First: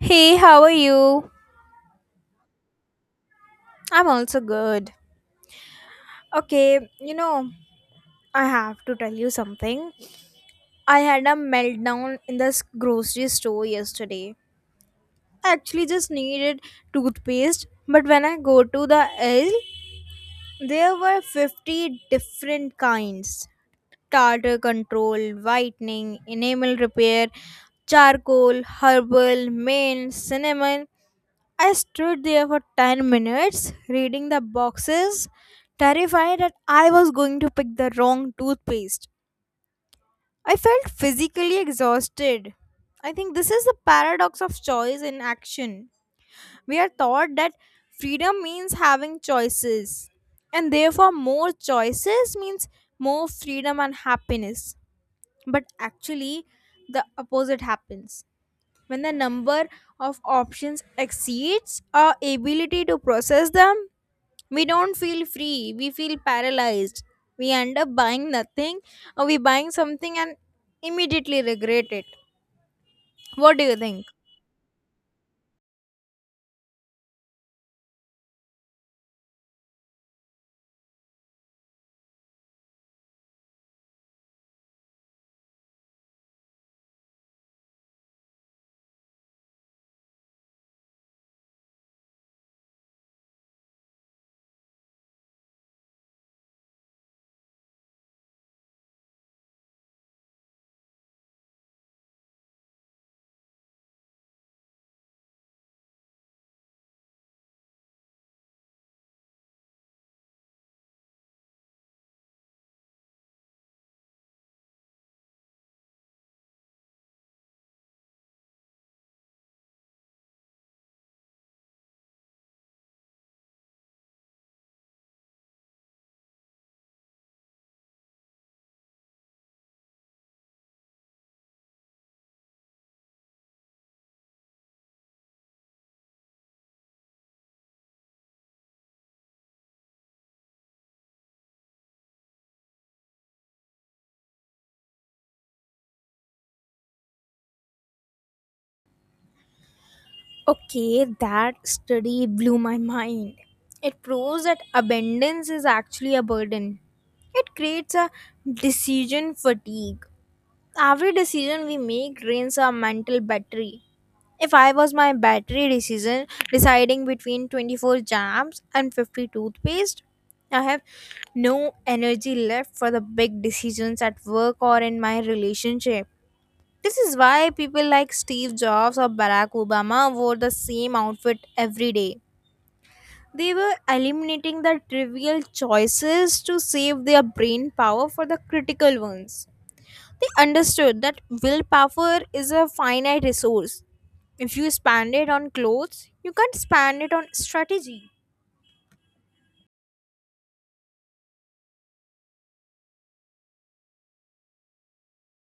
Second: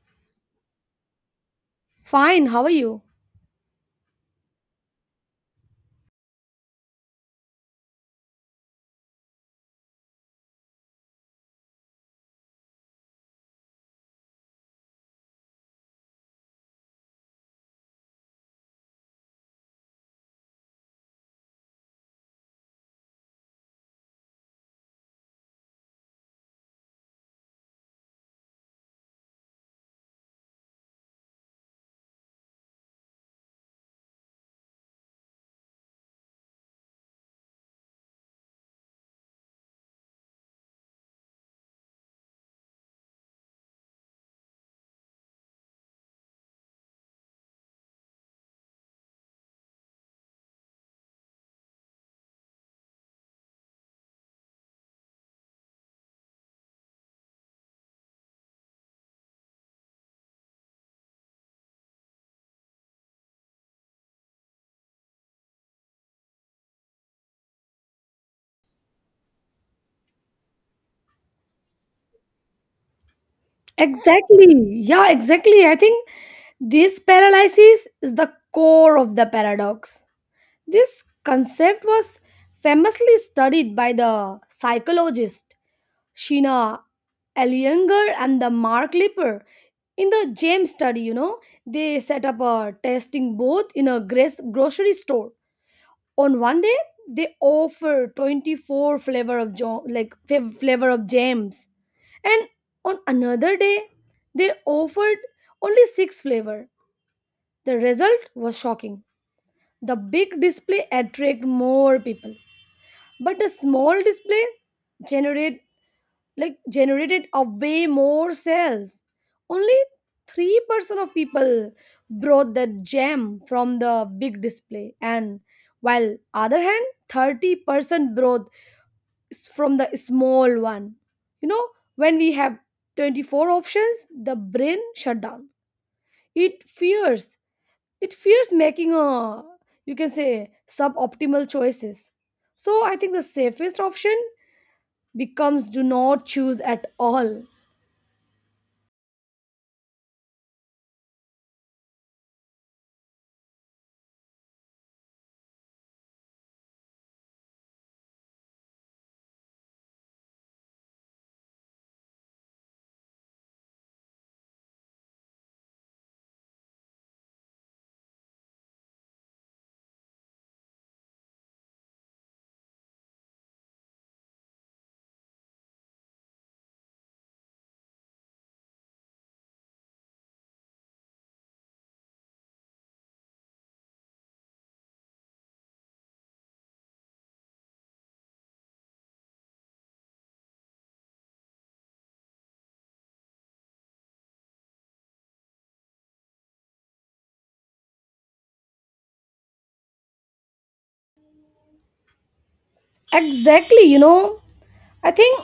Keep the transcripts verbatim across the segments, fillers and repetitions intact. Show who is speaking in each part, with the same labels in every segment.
Speaker 1: Hey, how are you?
Speaker 2: Fine, how are you?
Speaker 1: I'm also good. Okay, you know, I have to tell you something. I had a meltdown in this grocery store yesterday. I actually just needed toothpaste, but when I go to the aisle, there were fifty different kinds. Tartar control, whitening, enamel repair, charcoal, herbal, mint, cinnamon. I stood there for ten minutes reading the boxes, terrified that I was going to pick the wrong toothpaste. I felt physically exhausted. I think this is the paradox of choice in action. We are taught that freedom means having choices, and therefore, more choices means more freedom and happiness. But actually, the opposite happens when the number of options exceeds our ability to process them. We don't feel free, we feel paralyzed. We end up buying nothing, or we buying something and immediately regret it. What do you think?
Speaker 2: Exactly. Yeah, exactly. I think this paralysis is the core of the paradox. This concept was famously studied by the psychologist Sheena Ellinger and the Mark Lipper in the James study, you know. They set up a testing booth in a gres- grocery store. On one day they offer twenty-four flavor of jo- like fa- flavor of jams, and on another day they offered only six flavor. The result was shocking. The big display attract more people, but the small display generate like generated a way more sales. Only three percent of people brought that gem from the big display, and while other hand thirty percent brought s- from the small one. You know, when we have twenty-four options, the brain shut down. It fears it fears making a, you can say, suboptimal choices. So I think the safest option becomes do not choose at all.
Speaker 1: Okay, that study blew my mind. It proves that abundance is actually a burden. It creates a decision fatigue. Every decision we make drains our mental battery. If I was my battery decision, deciding between twenty-four jams and fifty toothpaste, I have no energy left for the big decisions at work or in my relationship. This is why people like Steve Jobs or Barack Obama wore the same outfit every day. They were eliminating the trivial choices to save their brain power for the critical ones. They understood that willpower is a finite resource, if you spend it on clothes, you can't spend it on strategy.
Speaker 2: Exactly, you know, I think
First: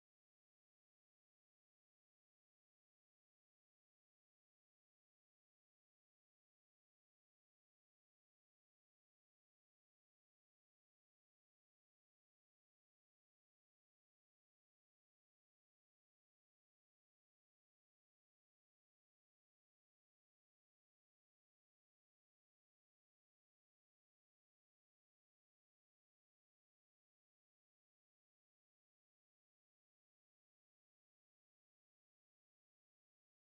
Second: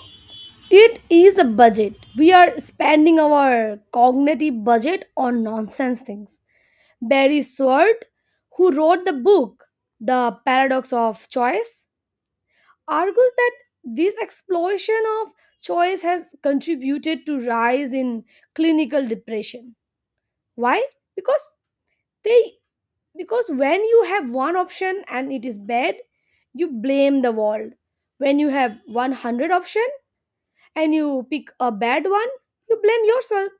Speaker 2: it is a budget. We are spending our cognitive budget on nonsense things. Barry Sword, who wrote the book The Paradox of Choice, argues that this explosion of choice has contributed to rise in clinical depression. Why? Because they because when you have one option and it is bad, you blame the world. When you have one hundred options and you pick a bad one, you blame yourself.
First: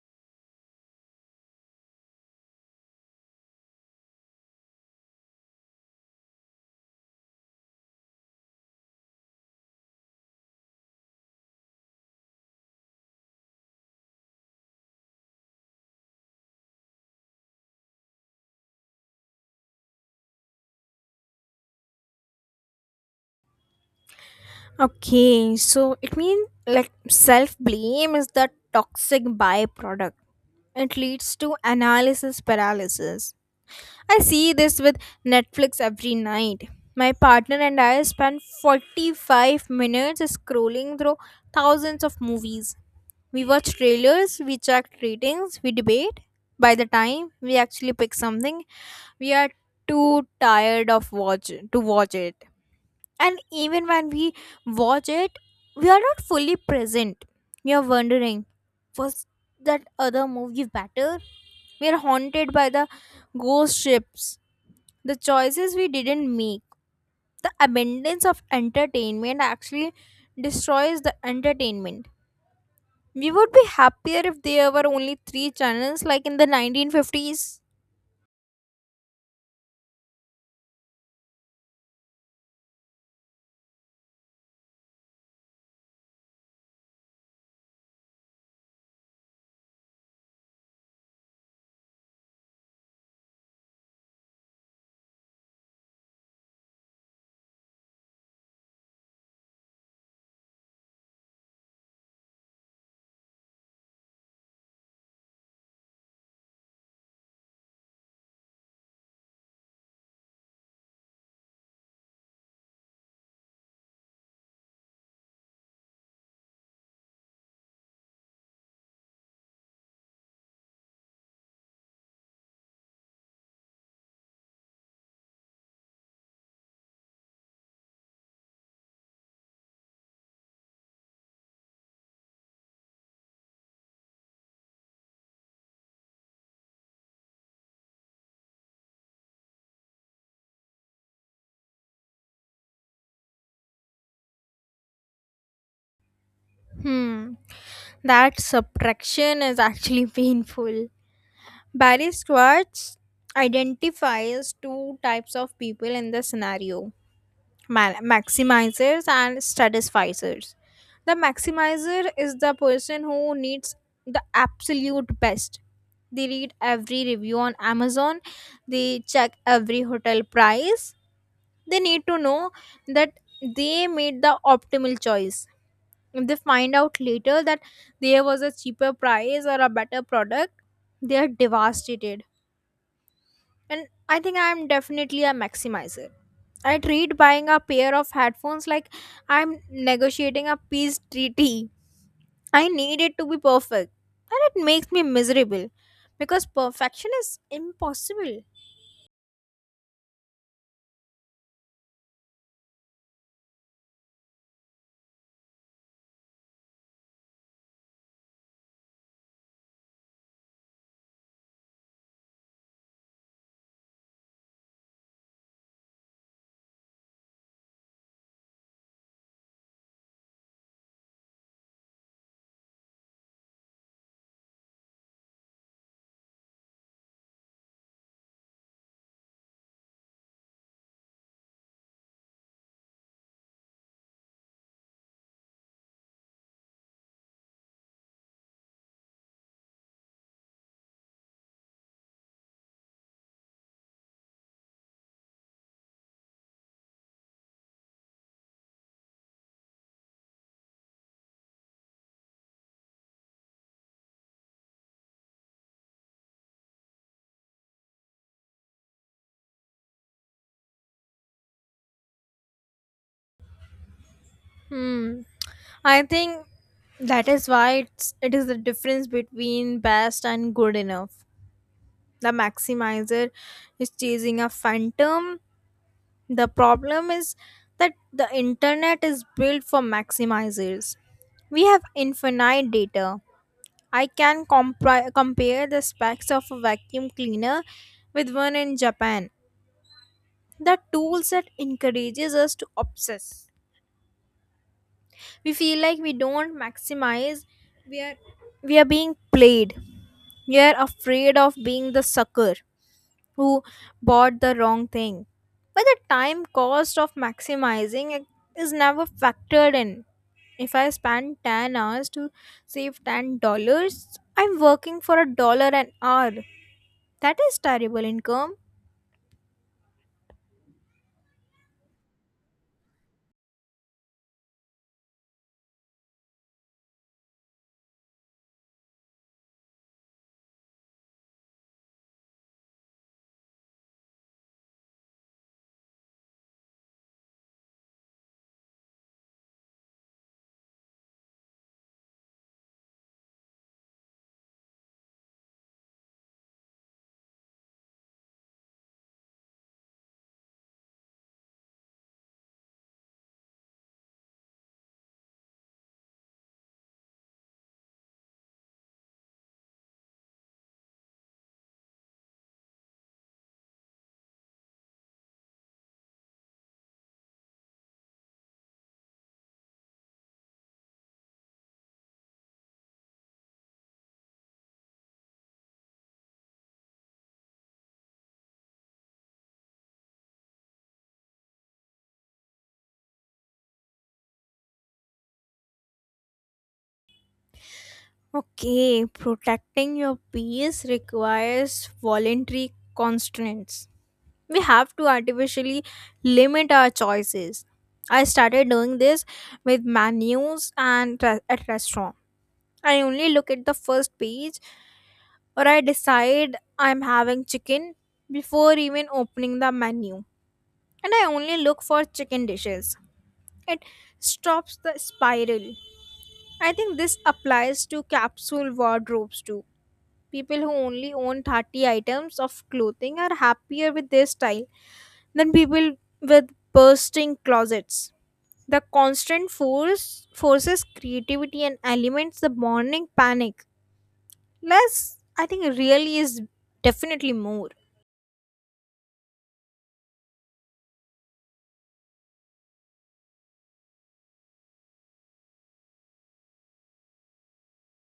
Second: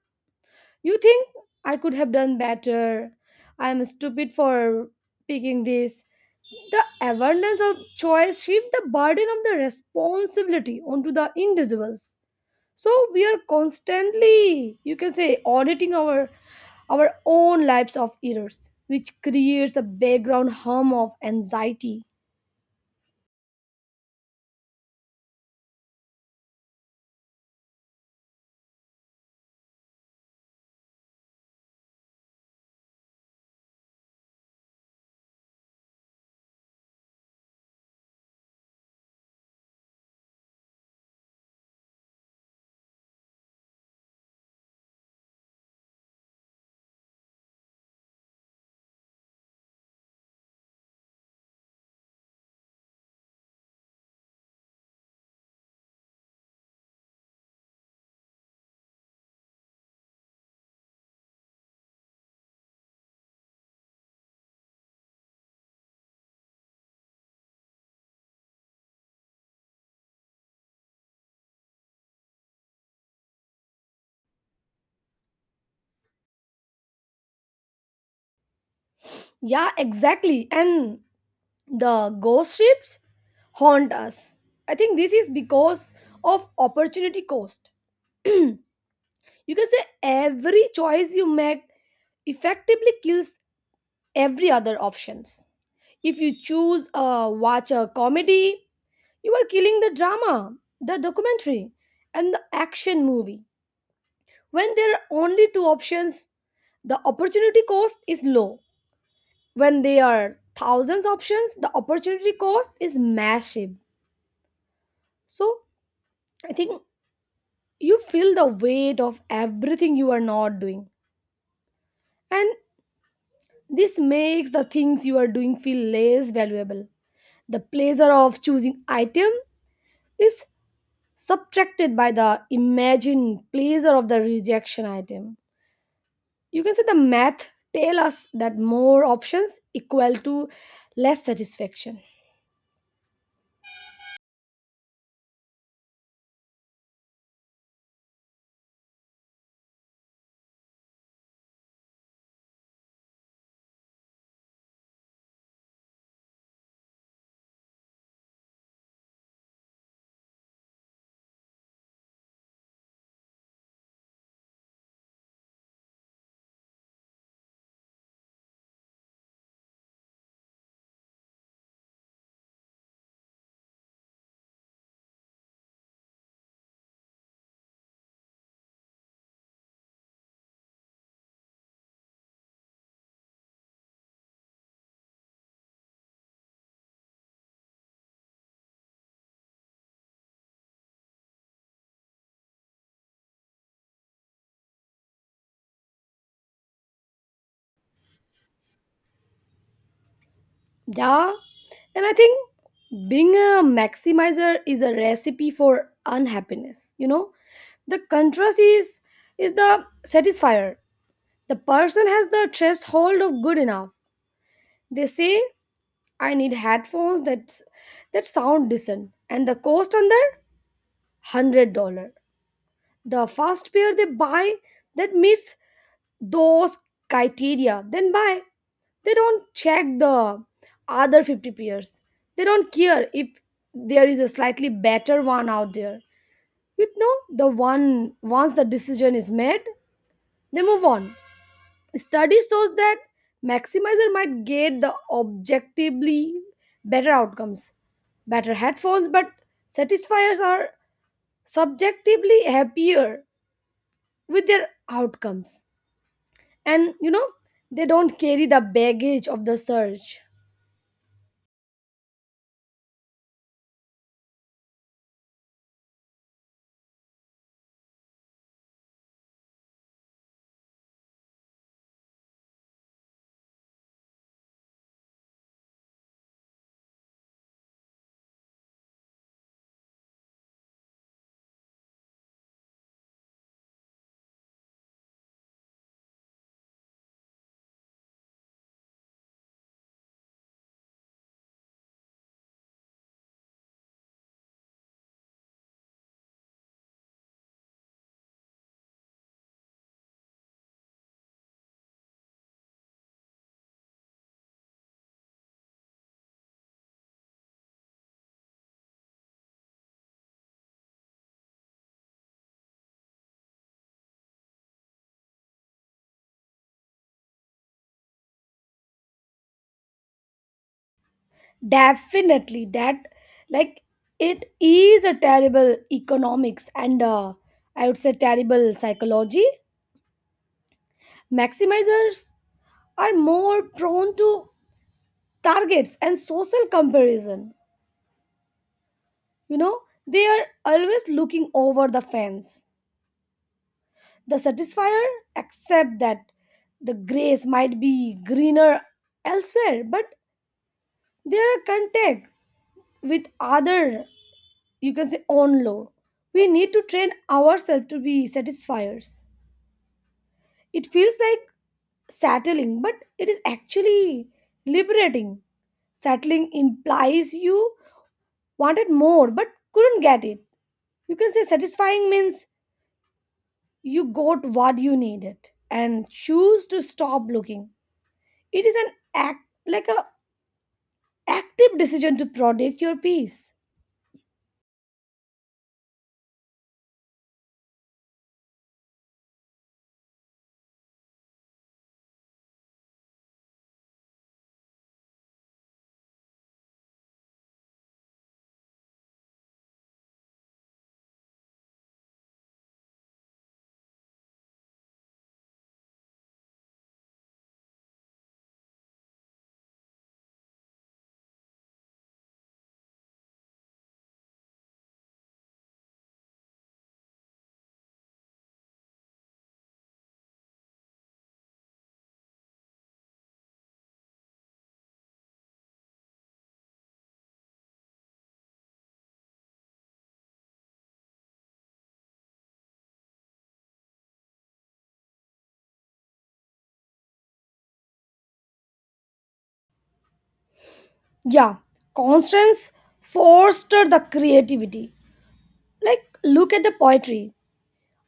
Speaker 2: You think, I could have done better. I'm stupid for picking this. The abundance of choice shifts the burden of the responsibility onto the individuals. So we are constantly, you can say, auditing our our own lives of errors, which creates a background hum of anxiety.
Speaker 1: Okay, so it means like self blame is the toxic byproduct. It leads to analysis paralysis. I see this with Netflix every night. My partner and I spend forty-five minutes scrolling through thousands of movies. We watch trailers, we check ratings, we debate. By the time we actually pick something, we are too tired of watch to watch it. And even when we watch it, we are not fully present. We are wondering, was that other movie better? We are haunted by the ghost ships, the choices we didn't make. The abundance of entertainment actually destroys the entertainment. We would be happier if there were only three channels, like in the nineteen fifties.
Speaker 2: Yeah, exactly. And the ghost ships haunt us. I think this is because of opportunity cost. You can say every choice you make effectively kills every other options. If you choose a watch a comedy, you are killing the drama, the documentary, and the action movie. When there are only two options, the opportunity cost is low. When there are thousands options, the opportunity cost is massive. So I think you feel the weight of everything you are not doing, and this makes the things you are doing feel less valuable. The pleasure of choosing item is subtracted by the imagined pleasure of the rejection item. You can say the math tell us that more options equal to less satisfaction.
Speaker 1: Hmm that subtraction is actually painful. Barry Schwartz identifies two types of people in the scenario: ma- maximizers and strategizers. The maximizer is the person who needs the absolute best. They read every review on Amazon, they check every hotel price. They need to know that they made the optimal choice. If they find out later that there was a cheaper price or a better product, they are devastated, and I think I'm definitely a maximizer. I treat buying a pair of headphones like I'm negotiating a peace treaty. I need it to be perfect. And it makes me miserable because perfection is impossible.
Speaker 2: Yeah, and I think being a maximizer is a recipe for unhappiness. You know, the contrast is is the satisfier. The person has the threshold of good enough. They say, "I need headphones that that sound decent," and the cost on their hundred dollar. The first pair they buy that meets those criteria, then buy. They don't check the other fifty pairs? They don't care if there is a slightly better one out there. You know, the one once the decision is made, they move on. Study shows that maximizer might get the objectively better outcomes, better headphones, but satisfiers are subjectively happier with their outcomes. and you know they don't carry the baggage of the surge.
Speaker 1: Hmm. I think that is why it's, it is the difference between best and good enough. The maximizer is chasing a phantom. The problem is that the internet is built for maximizers. We have infinite data. I can compri- compare the specs of a vacuum cleaner with one in Japan. The tool set encourages us to obsess. We feel like we don't maximize. We are we are being played. We are afraid of being the sucker who bought the wrong thing. But the time cost of maximizing it is never factored in. If I spend ten hours to save ten dollars I'm working for a dollar an hour. That is terrible income.
Speaker 2: Definitely that, like, it is a terrible economics, and uh, I would say terrible psychology. Maximizers are more prone to targets and social comparison. You know they are always looking over the fence. The satisfier accept that the grass might be greener elsewhere, but they their contact with other, you can say, on low. We need to train ourselves to be satisfiers. It feels like settling, but it is actually liberating. Settling implies you wanted more but couldn't get it. You can say satisfying means you got what you needed and choose to stop looking. It is an act, like a active decision to protect your peace.
Speaker 1: Okay, protecting your peace requires voluntary constraints. We have to artificially limit our choices. I started doing this with menus and re- at restaurants. I only look at the first page, or I decide I'm having chicken before even opening the menu. And I only look for chicken dishes. It stops the spiral. I think this applies to capsule wardrobes too. People who only own thirty items of clothing are happier with their style than people with bursting closets. The constant force forces creativity and aliments the morning panic. Less, I think, really is definitely more.
Speaker 2: Yeah, constraints foster the creativity. Like look at the poetry.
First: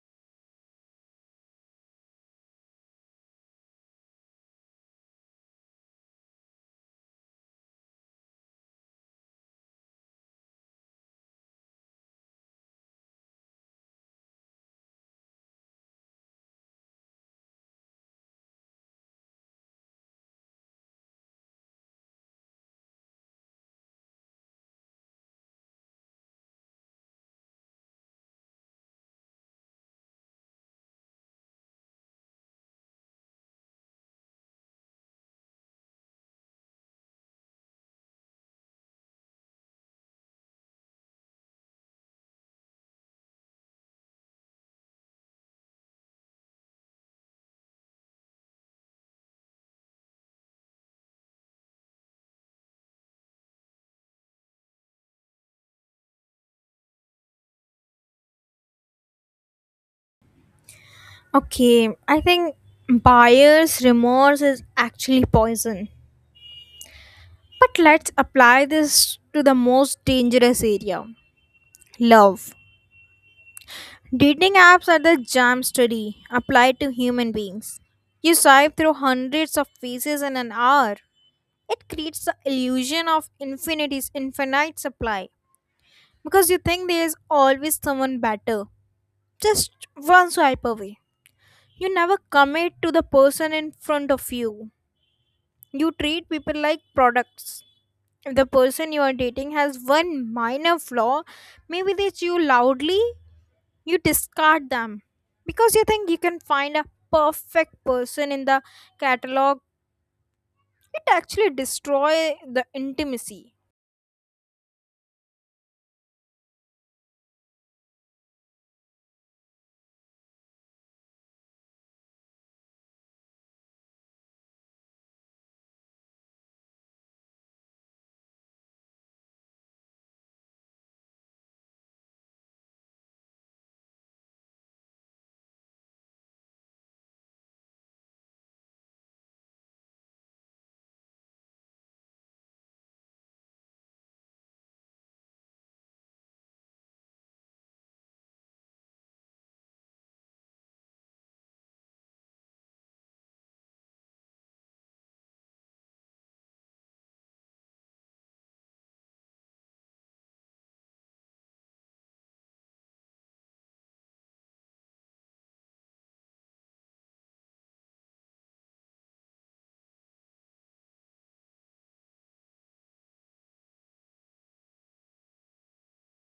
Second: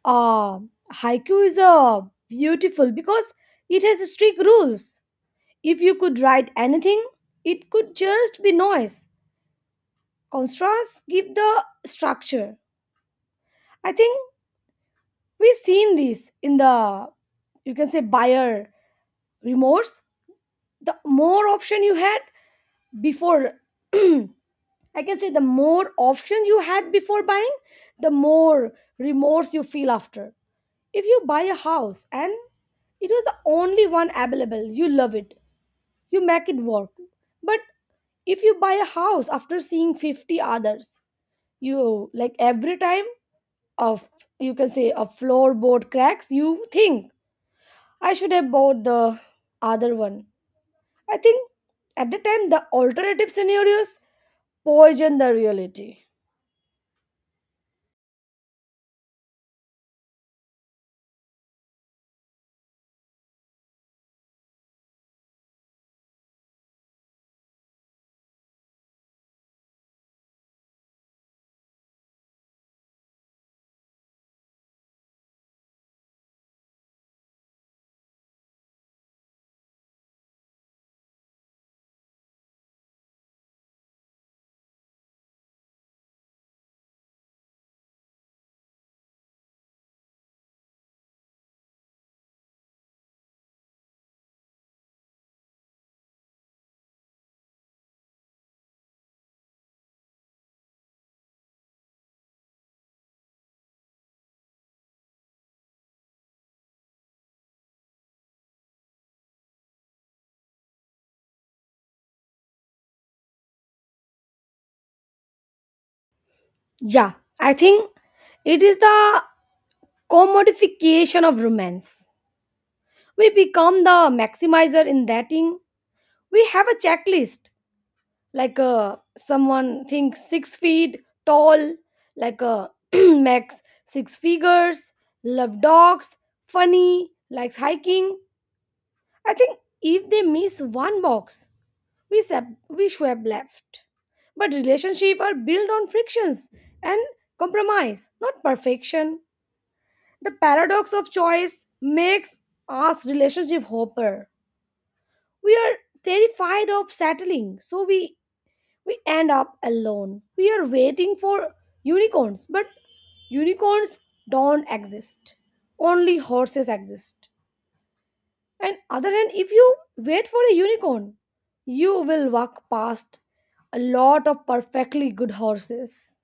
Speaker 2: uh Haiku is uh, beautiful because it has strict rules. If you could write anything, it could just be noise. Constraints give the structure. I think we've seen this in the, you can say, buyer remorse. The more option you had before I can say the more options you had before buying, the more remorse you feel after. If you buy a house and it was the only one available, you love it, you make it work. But if you buy a house after seeing fifty others, you like every time of, you can say, a floorboard cracks, you think I should have bought the other one. I think at the time the alternative scenarios poison the reality.
Speaker 1: Okay, I think buyer's remorse is actually poison. But let's apply this to the most dangerous area, love. Dating apps are the jam study applied to human beings. You swipe through hundreds of faces in an hour. It creates the illusion of infinity's infinite supply because you think there is always someone better, just one swipe away. You never commit to the person in front of you. You treat people like products. If the person you are dating has one minor flaw, maybe they chew loudly, you discard them. Because you think you can find a perfect person in the catalog, it actually destroys the intimacy.
Speaker 2: Yeah, I think it is the commodification of romance. We become the maximizer in dating. We have a checklist, like uh, someone thinks six feet tall, like uh, max six figures, love dogs, funny, likes hiking. I think if they miss one box, we sab- we swipe left. But relationships are built on frictions and compromise, not perfection. The paradox of choice makes us relationship hopper. We are terrified of settling, so we we end up alone. We are waiting for unicorns, but unicorns don't exist. Only horses exist. And other hand, if you wait for a unicorn, you will walk past a lot of perfectly good horses.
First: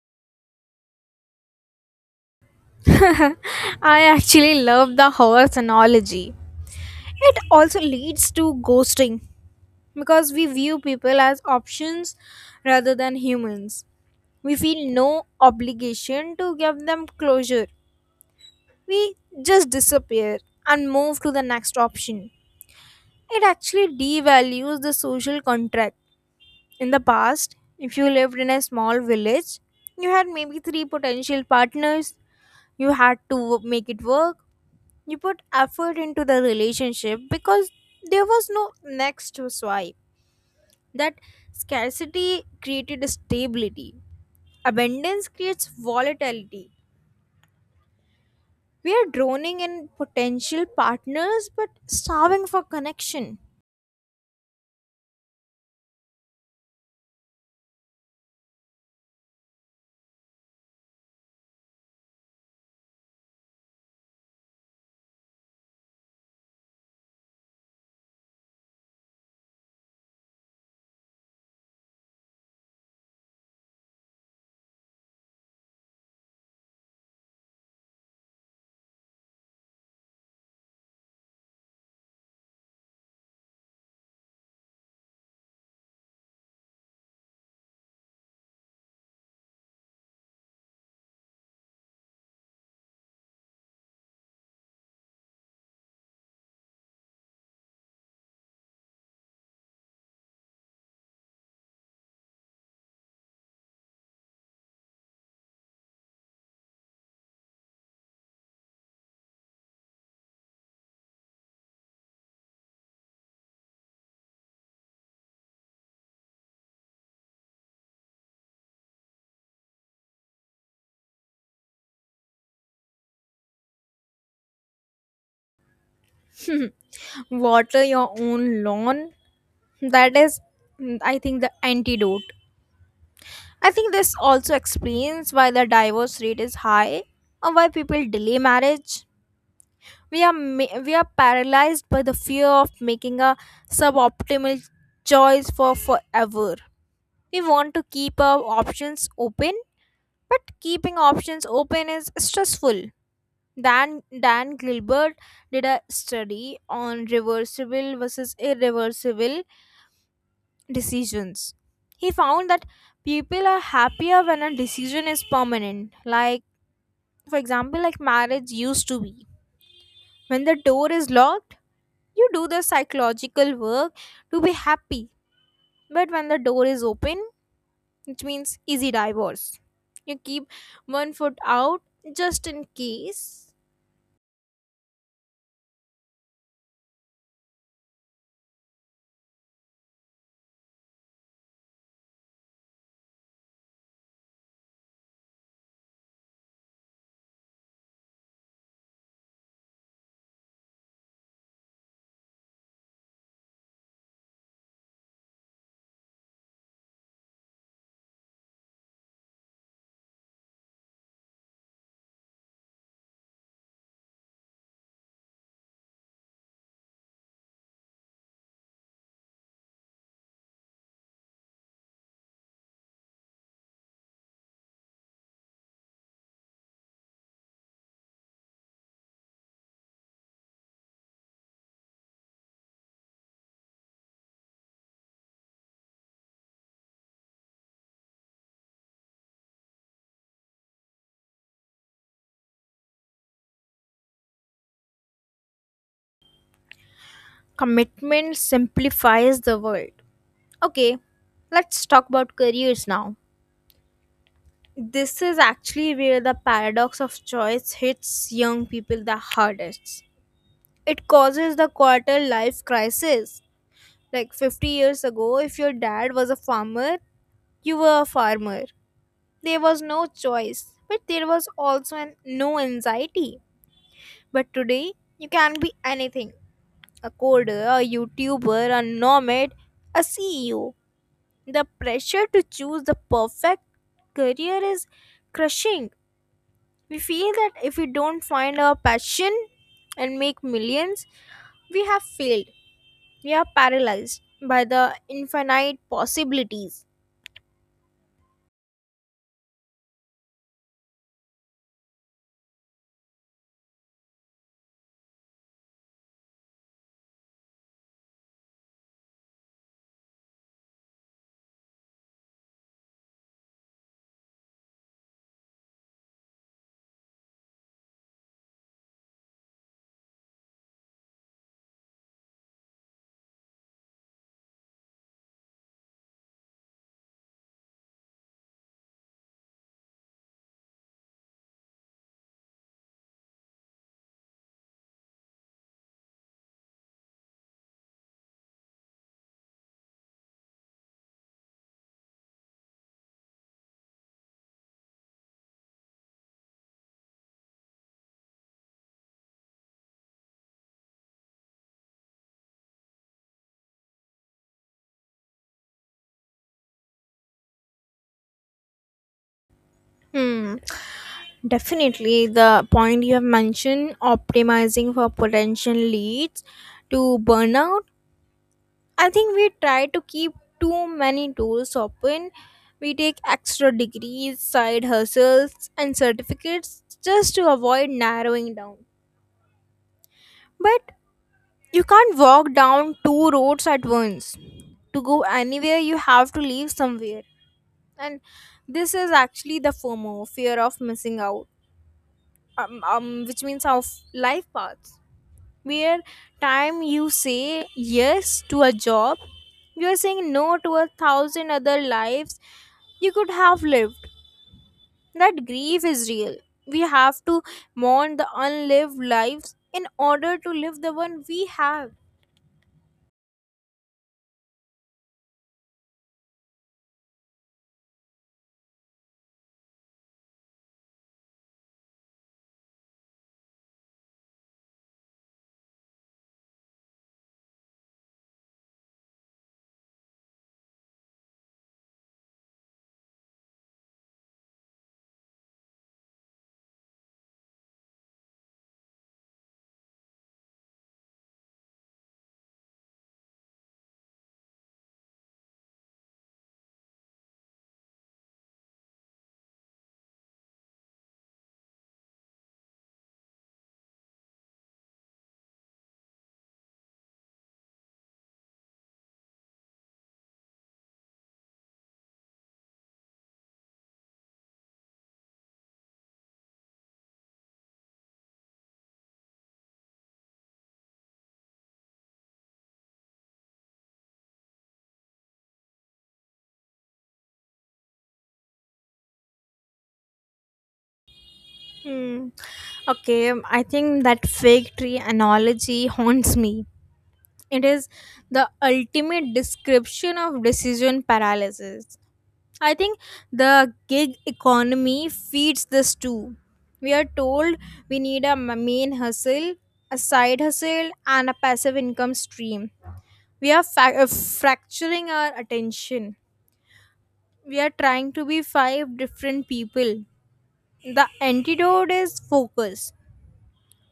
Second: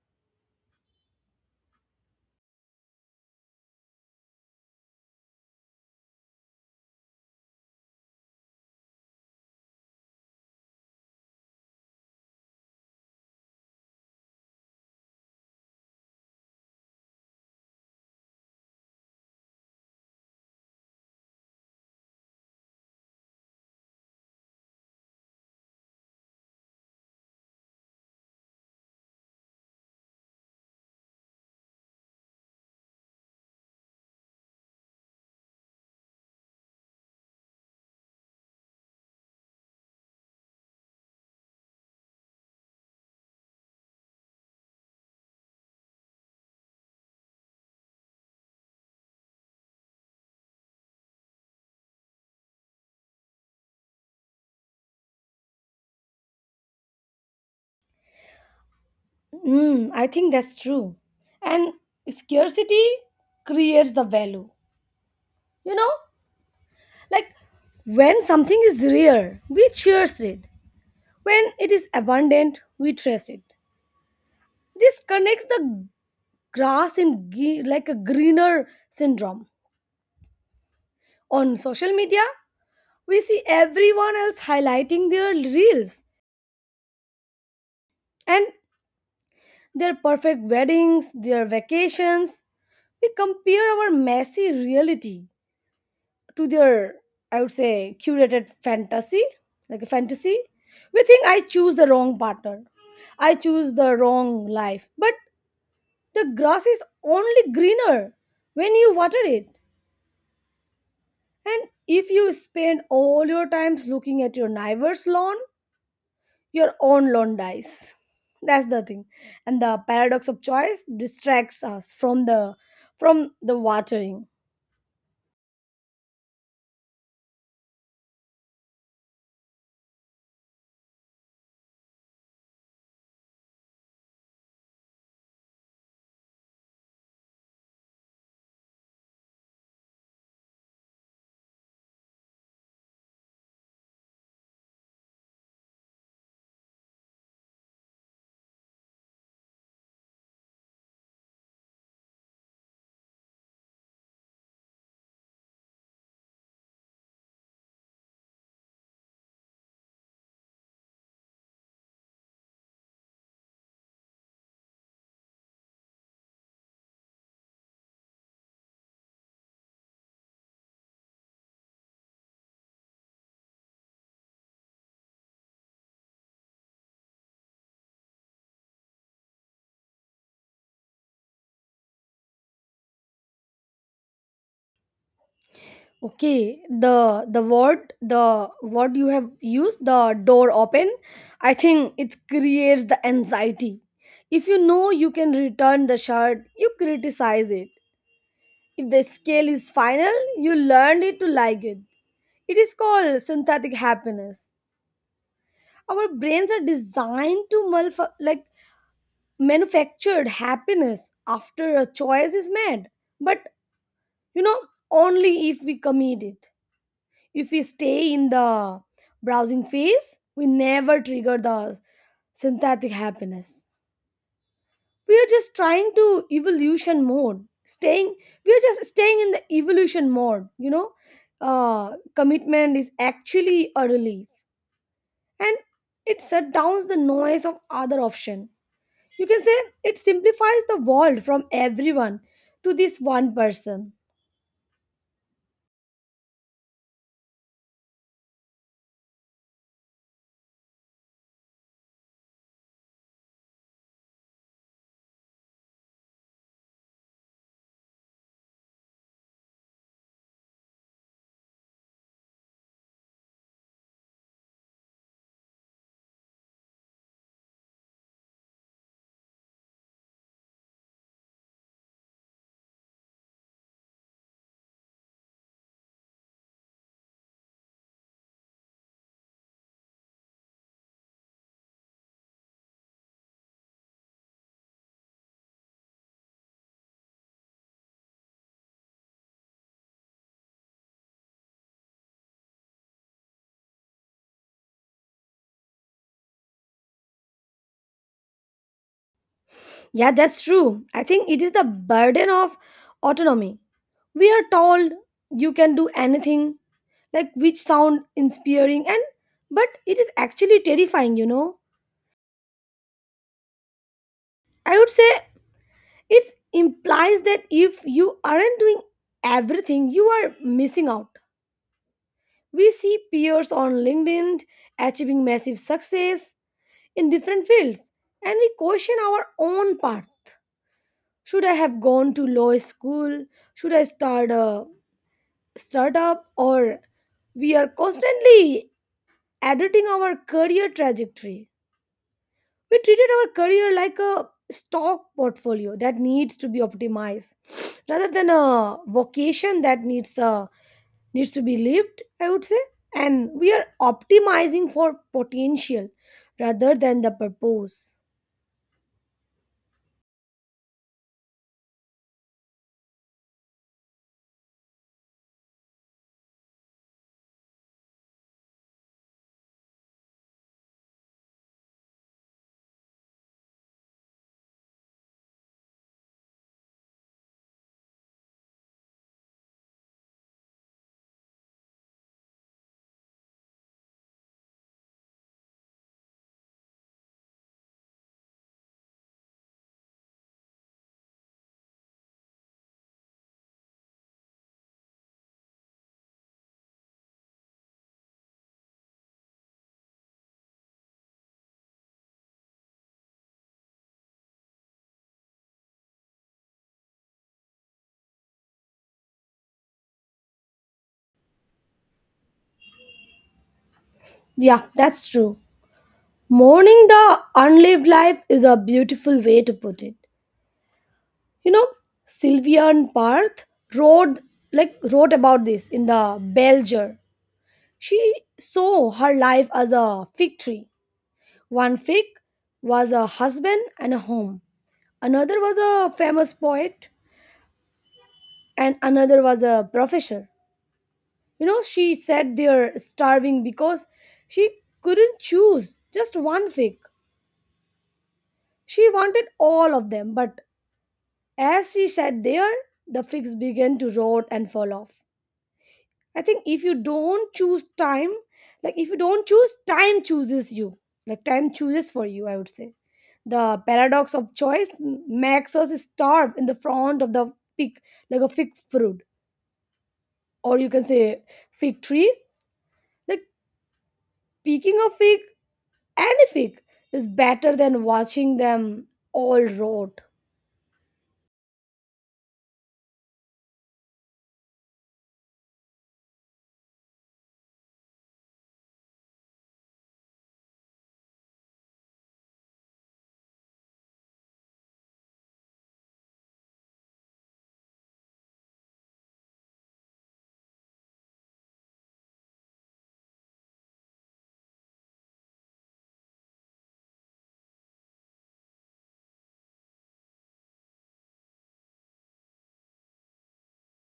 Speaker 1: I actually love the horse analogy. It also leads to ghosting because we view people as options rather than humans. We feel no obligation to give them closure. We just disappear and move to the next option. It actually devalues the social contract. In the past, if you lived in a small village, you had maybe three potential partners, you had to wo- make it work, you put effort into the relationship because there was no next to swipe. That scarcity created stability, abundance creates volatility. We are droning in potential partners but starving for connection.
Speaker 2: Mm, I think that's true. And scarcity creates the value. You know like when something is rare, we cherish it. When it is abundant, we trace it. This connects the grass in ge- like a greener syndrome. On social media, we see everyone else highlighting their reels and their perfect weddings, their vacations. We compare our messy reality to their, I would say, curated fantasy, like a fantasy. We think I choose the wrong partner. I choose the wrong life. But the grass is only greener when you water it. And if you spend all your times looking at your neighbor's lawn, your own lawn dies. That's the thing. And the paradox of choice distracts us from the from the watering.
Speaker 1: Water your own lawn. That is, mm, I think, the antidote. I think this also explains why the divorce rate is high or why people delay marriage. We are ma- we are paralyzed by the fear of making a suboptimal choice for forever. We want to keep our options open, but keeping options open is stressful. Dan Dan Gilbert did a study on reversible versus irreversible decisions. He found that people are happier when a decision is permanent. Like for example, like marriage used to be. When the door is locked, you do the psychological work to be happy. But when the door is open, it means easy divorce. You keep one foot out just in case.
Speaker 2: Okay, the the word the word you have used, the door open, I think it creates the anxiety. If you know you can return the shirt, you criticize it. If the scale is final, you learned it to like it. It is called synthetic happiness. Our brains are designed to malf- like manufactured happiness after a choice is made. But you know, only if we commit it. If we stay in the browsing phase, we never trigger the synthetic happiness. we are just trying to evolution mode staying we are just staying in the evolution mode you know uh Commitment is actually a relief, and it shut downs the noise of other option. You can say it simplifies the world from everyone to this one person.
Speaker 1: Commitment simplifies the world. Okay, let's talk about careers now. This is actually where the paradox of choice hits young people the hardest. It causes the quarter life crisis. Like fifty years ago, if your dad was a farmer, you were a farmer. There was no choice, but there was also an, no anxiety. But today, you can be anything, a coder, a YouTuber, a nomad, a C E O. The pressure to choose the perfect career is crushing. We feel that if we don't find our passion and make millions, we have failed. We are paralyzed by the infinite possibilities.
Speaker 2: Yeah, that's true. I think it is the burden of autonomy. We are told you can do anything, like which sound inspiring, and but it is actually terrifying you know I would say it implies that if you aren't doing everything, you are missing out. We see peers on LinkedIn achieving massive success in different fields, and we question our own path. Should I have gone to law school? Should I start a startup? Or we are constantly editing our career trajectory. We treated our career like a stock portfolio that needs to be optimized rather than a vocation that needs uh, needs to be lived, I would say. And we are optimizing for potential rather than the purpose.
Speaker 1: Hmm. Definitely, the point you have mentioned, optimizing for potential leads to burnout. I think we try to keep too many doors open. We take extra degrees, side hustles, and certificates just to avoid narrowing down. But you can't walk down two roads at once. To go anywhere, you have to leave somewhere. And this is actually the FOMO, fear of missing out, um, um, which means of life paths. Where time you say yes to a job, you are saying no to a thousand other lives you could have lived. That grief is real. We have to mourn the unlived lives in order to live the one we have.
Speaker 2: Yeah, that's true. Mourning the unlived life is a beautiful way to put it. You know, Sylvia and Parth wrote like wrote about this in the Belger. She saw her life as a fig tree. One fig was a husband and a home. Another was a famous poet, and another was a professor. You know, she sat there starving because she couldn't choose just one fig. She wanted all of them, but as she sat there, the figs began to rot and fall off. I think if you don't choose time, like if you don't choose, time chooses you. Like time chooses for you, I would say. The paradox of choice m- makes us starve in the front of the fig, like a fig fruit, or you can say fig tree. Like picking a fig, any fig, is better than watching them all rot.
Speaker 1: Hmm. Okay, um, I think that fig tree analogy haunts me. It is the ultimate description of decision paralysis. I think the gig economy feeds this too. We are told we need a m- main hustle, a side hustle, and a passive income stream. We are fa- uh, fracturing our attention. We are trying to be five different people. The antidote is focus.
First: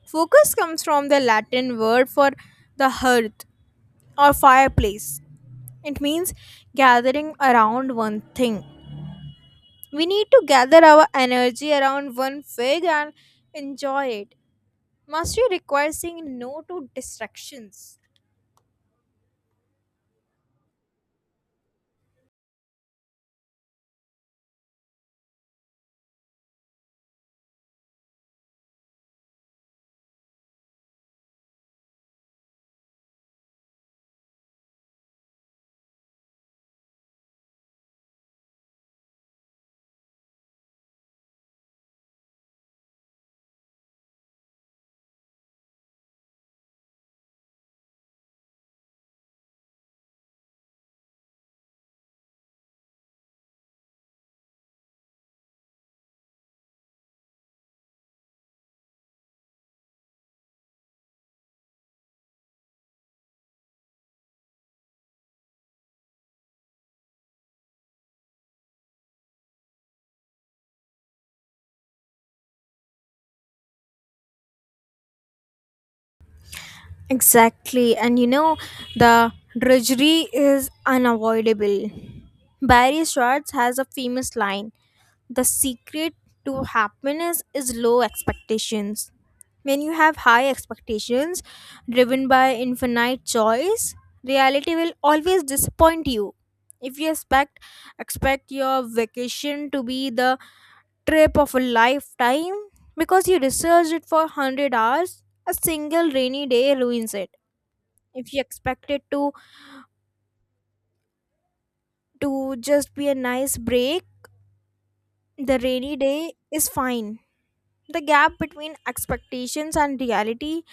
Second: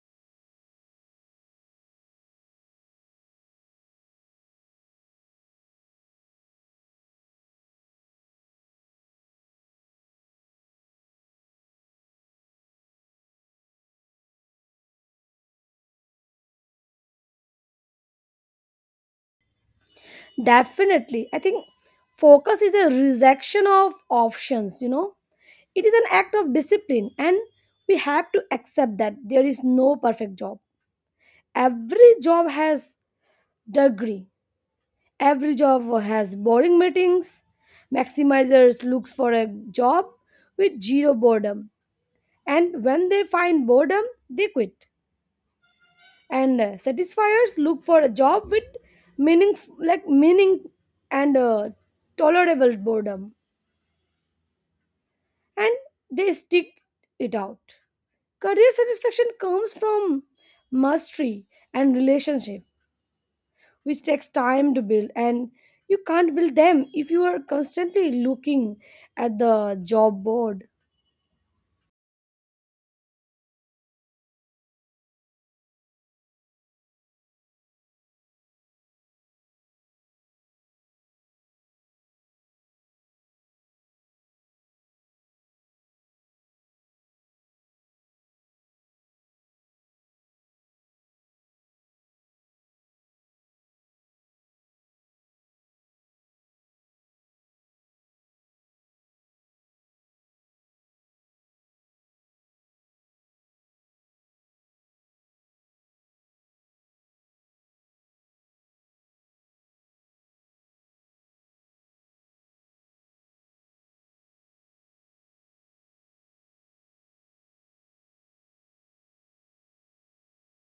Speaker 1: Focus comes from the Latin word for the hearth or fireplace. It means gathering around one thing. We need to gather our energy around one fig and enjoy it. Mastery requires saying no to distractions.
Speaker 2: Definitely, I think focus is a rejection of options. You know, It is an act of discipline, and we have to accept that there is no perfect job. Every job has degree. Every job has boring meetings. Maximizers looks for a job with zero boredom, and when they find boredom, they quit. And uh, satisfiers look for a job with meaning, like meaning, and uh, tolerable boredom, and they stick it out. Career satisfaction comes from mastery and relationship, which takes time to build, and you can't build them if you are constantly looking at the job board.
Speaker 1: Exactly. And you know, the drudgery is unavoidable. Barry Schwartz has a famous line: the secret to happiness is low expectations. When you have high expectations driven by infinite choice, reality will always disappoint you. If you expect expect your vacation to be the trip of a lifetime because you researched it for one hundred hours, a single rainy day ruins it. If you expect it to to just be a nice break, the rainy day is fine. The gap between expectations and reality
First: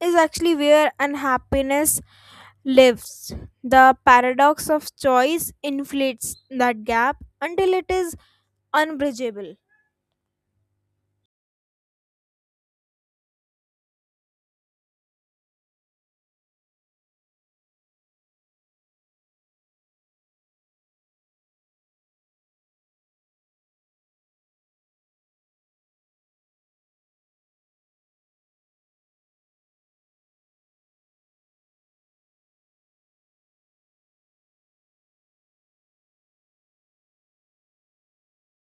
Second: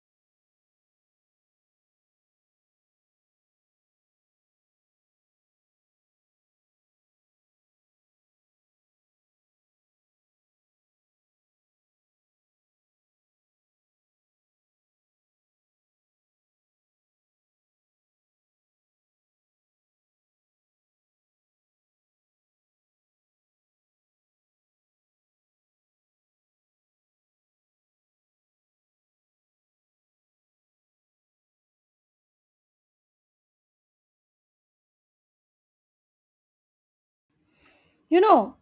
Speaker 1: is actually where unhappiness lives. The paradox of choice inflates that gap until it is unbridgeable.
Speaker 2: You know,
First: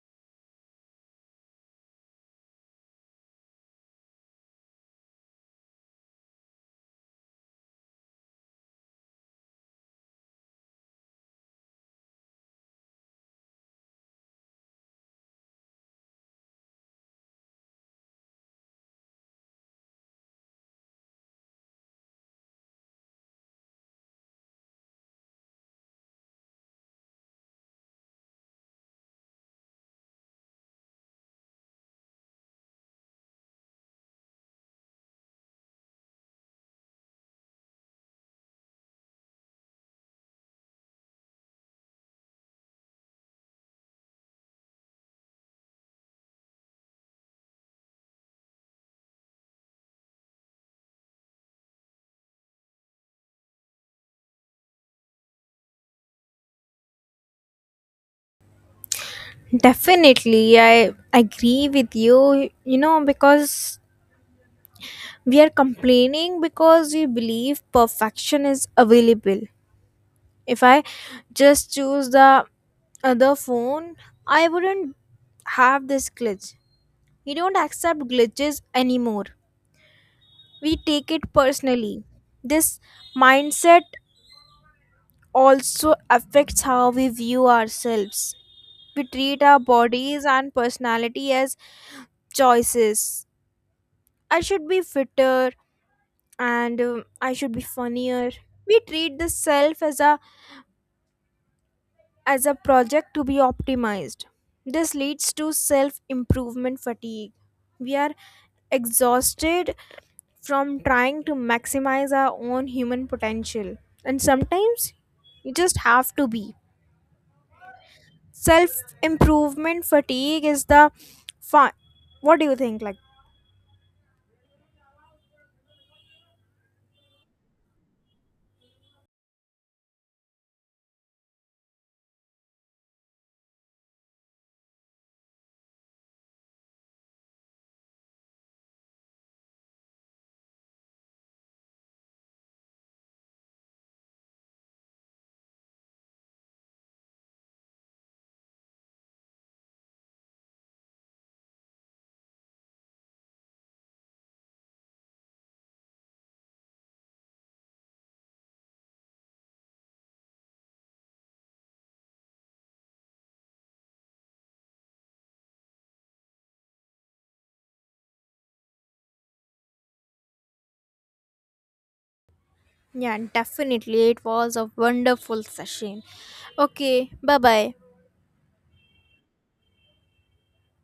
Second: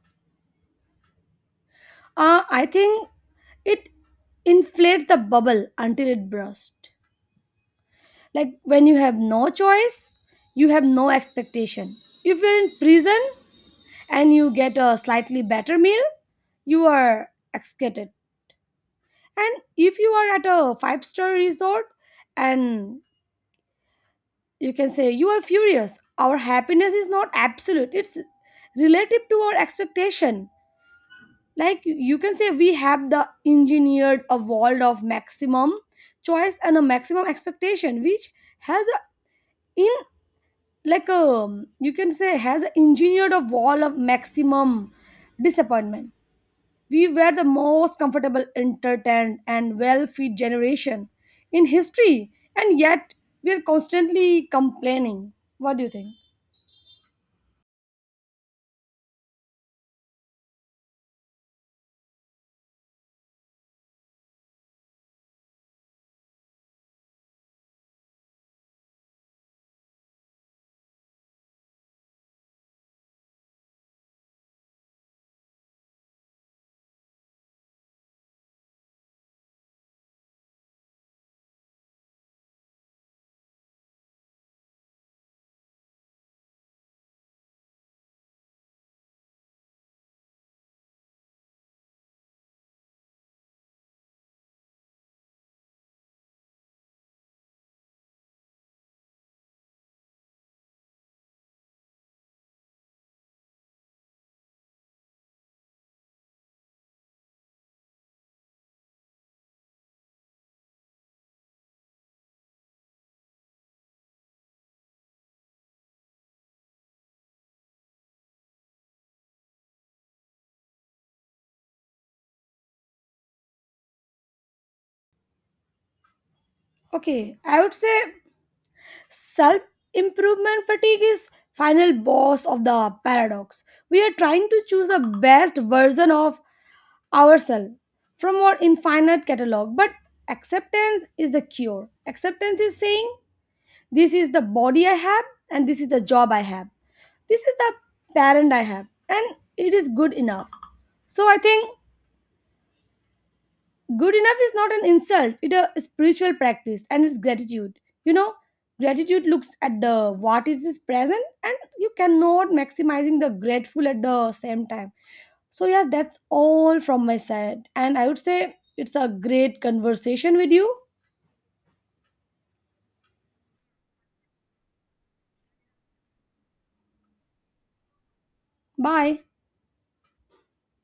Speaker 2: uh, I think it inflates the bubble until it bursts. Like when you have no choice, you have no expectation. If you're in prison and you get a slightly better meal, you are excited. And if you are at a five star resort and you can say you are furious, our happiness is not absolute, it's relative to our expectation. Like you can say, we have the engineered a world of maximum choice and a maximum expectation, which has a in like a you can say has a engineered a wall of maximum disappointment. We were the most comfortable, entertained, and well fed generation in history, and yet we are constantly complaining. What do you think?
Speaker 1: Definitely, I agree with you. You know, because we are complaining because we believe perfection is available. If I just choose the other phone, I wouldn't have this glitch. We don't accept glitches anymore. We take it personally. This mindset also affects how we view ourselves. We treat our bodies and personality as choices. I should be fitter, and um, I should be funnier. We treat the self as a as a project to be optimized. This leads to self improvement fatigue. We are exhausted from trying to maximize our own human potential, and sometimes you just have to be. Self improvement fatigue is the fun. What do you think? Like,
Speaker 2: Okay, I would say self improvement fatigue is final boss of the paradox. We are trying to choose the best version of ourselves from our infinite catalog, but acceptance is the cure. Acceptance is saying this is the body I have, and this is the job I have. This is the parent I have, and it is good enough. So I think good enough is not an insult, it is a spiritual practice and it's gratitude. You know, gratitude looks at the what is is present, and you cannot maximizing the grateful at the same time. So yeah, that's all from my side. And I would say it's a great conversation with you.
Speaker 1: yeah, definitely. It was a wonderful session. Okay, bye bye.
Speaker 2: Bye.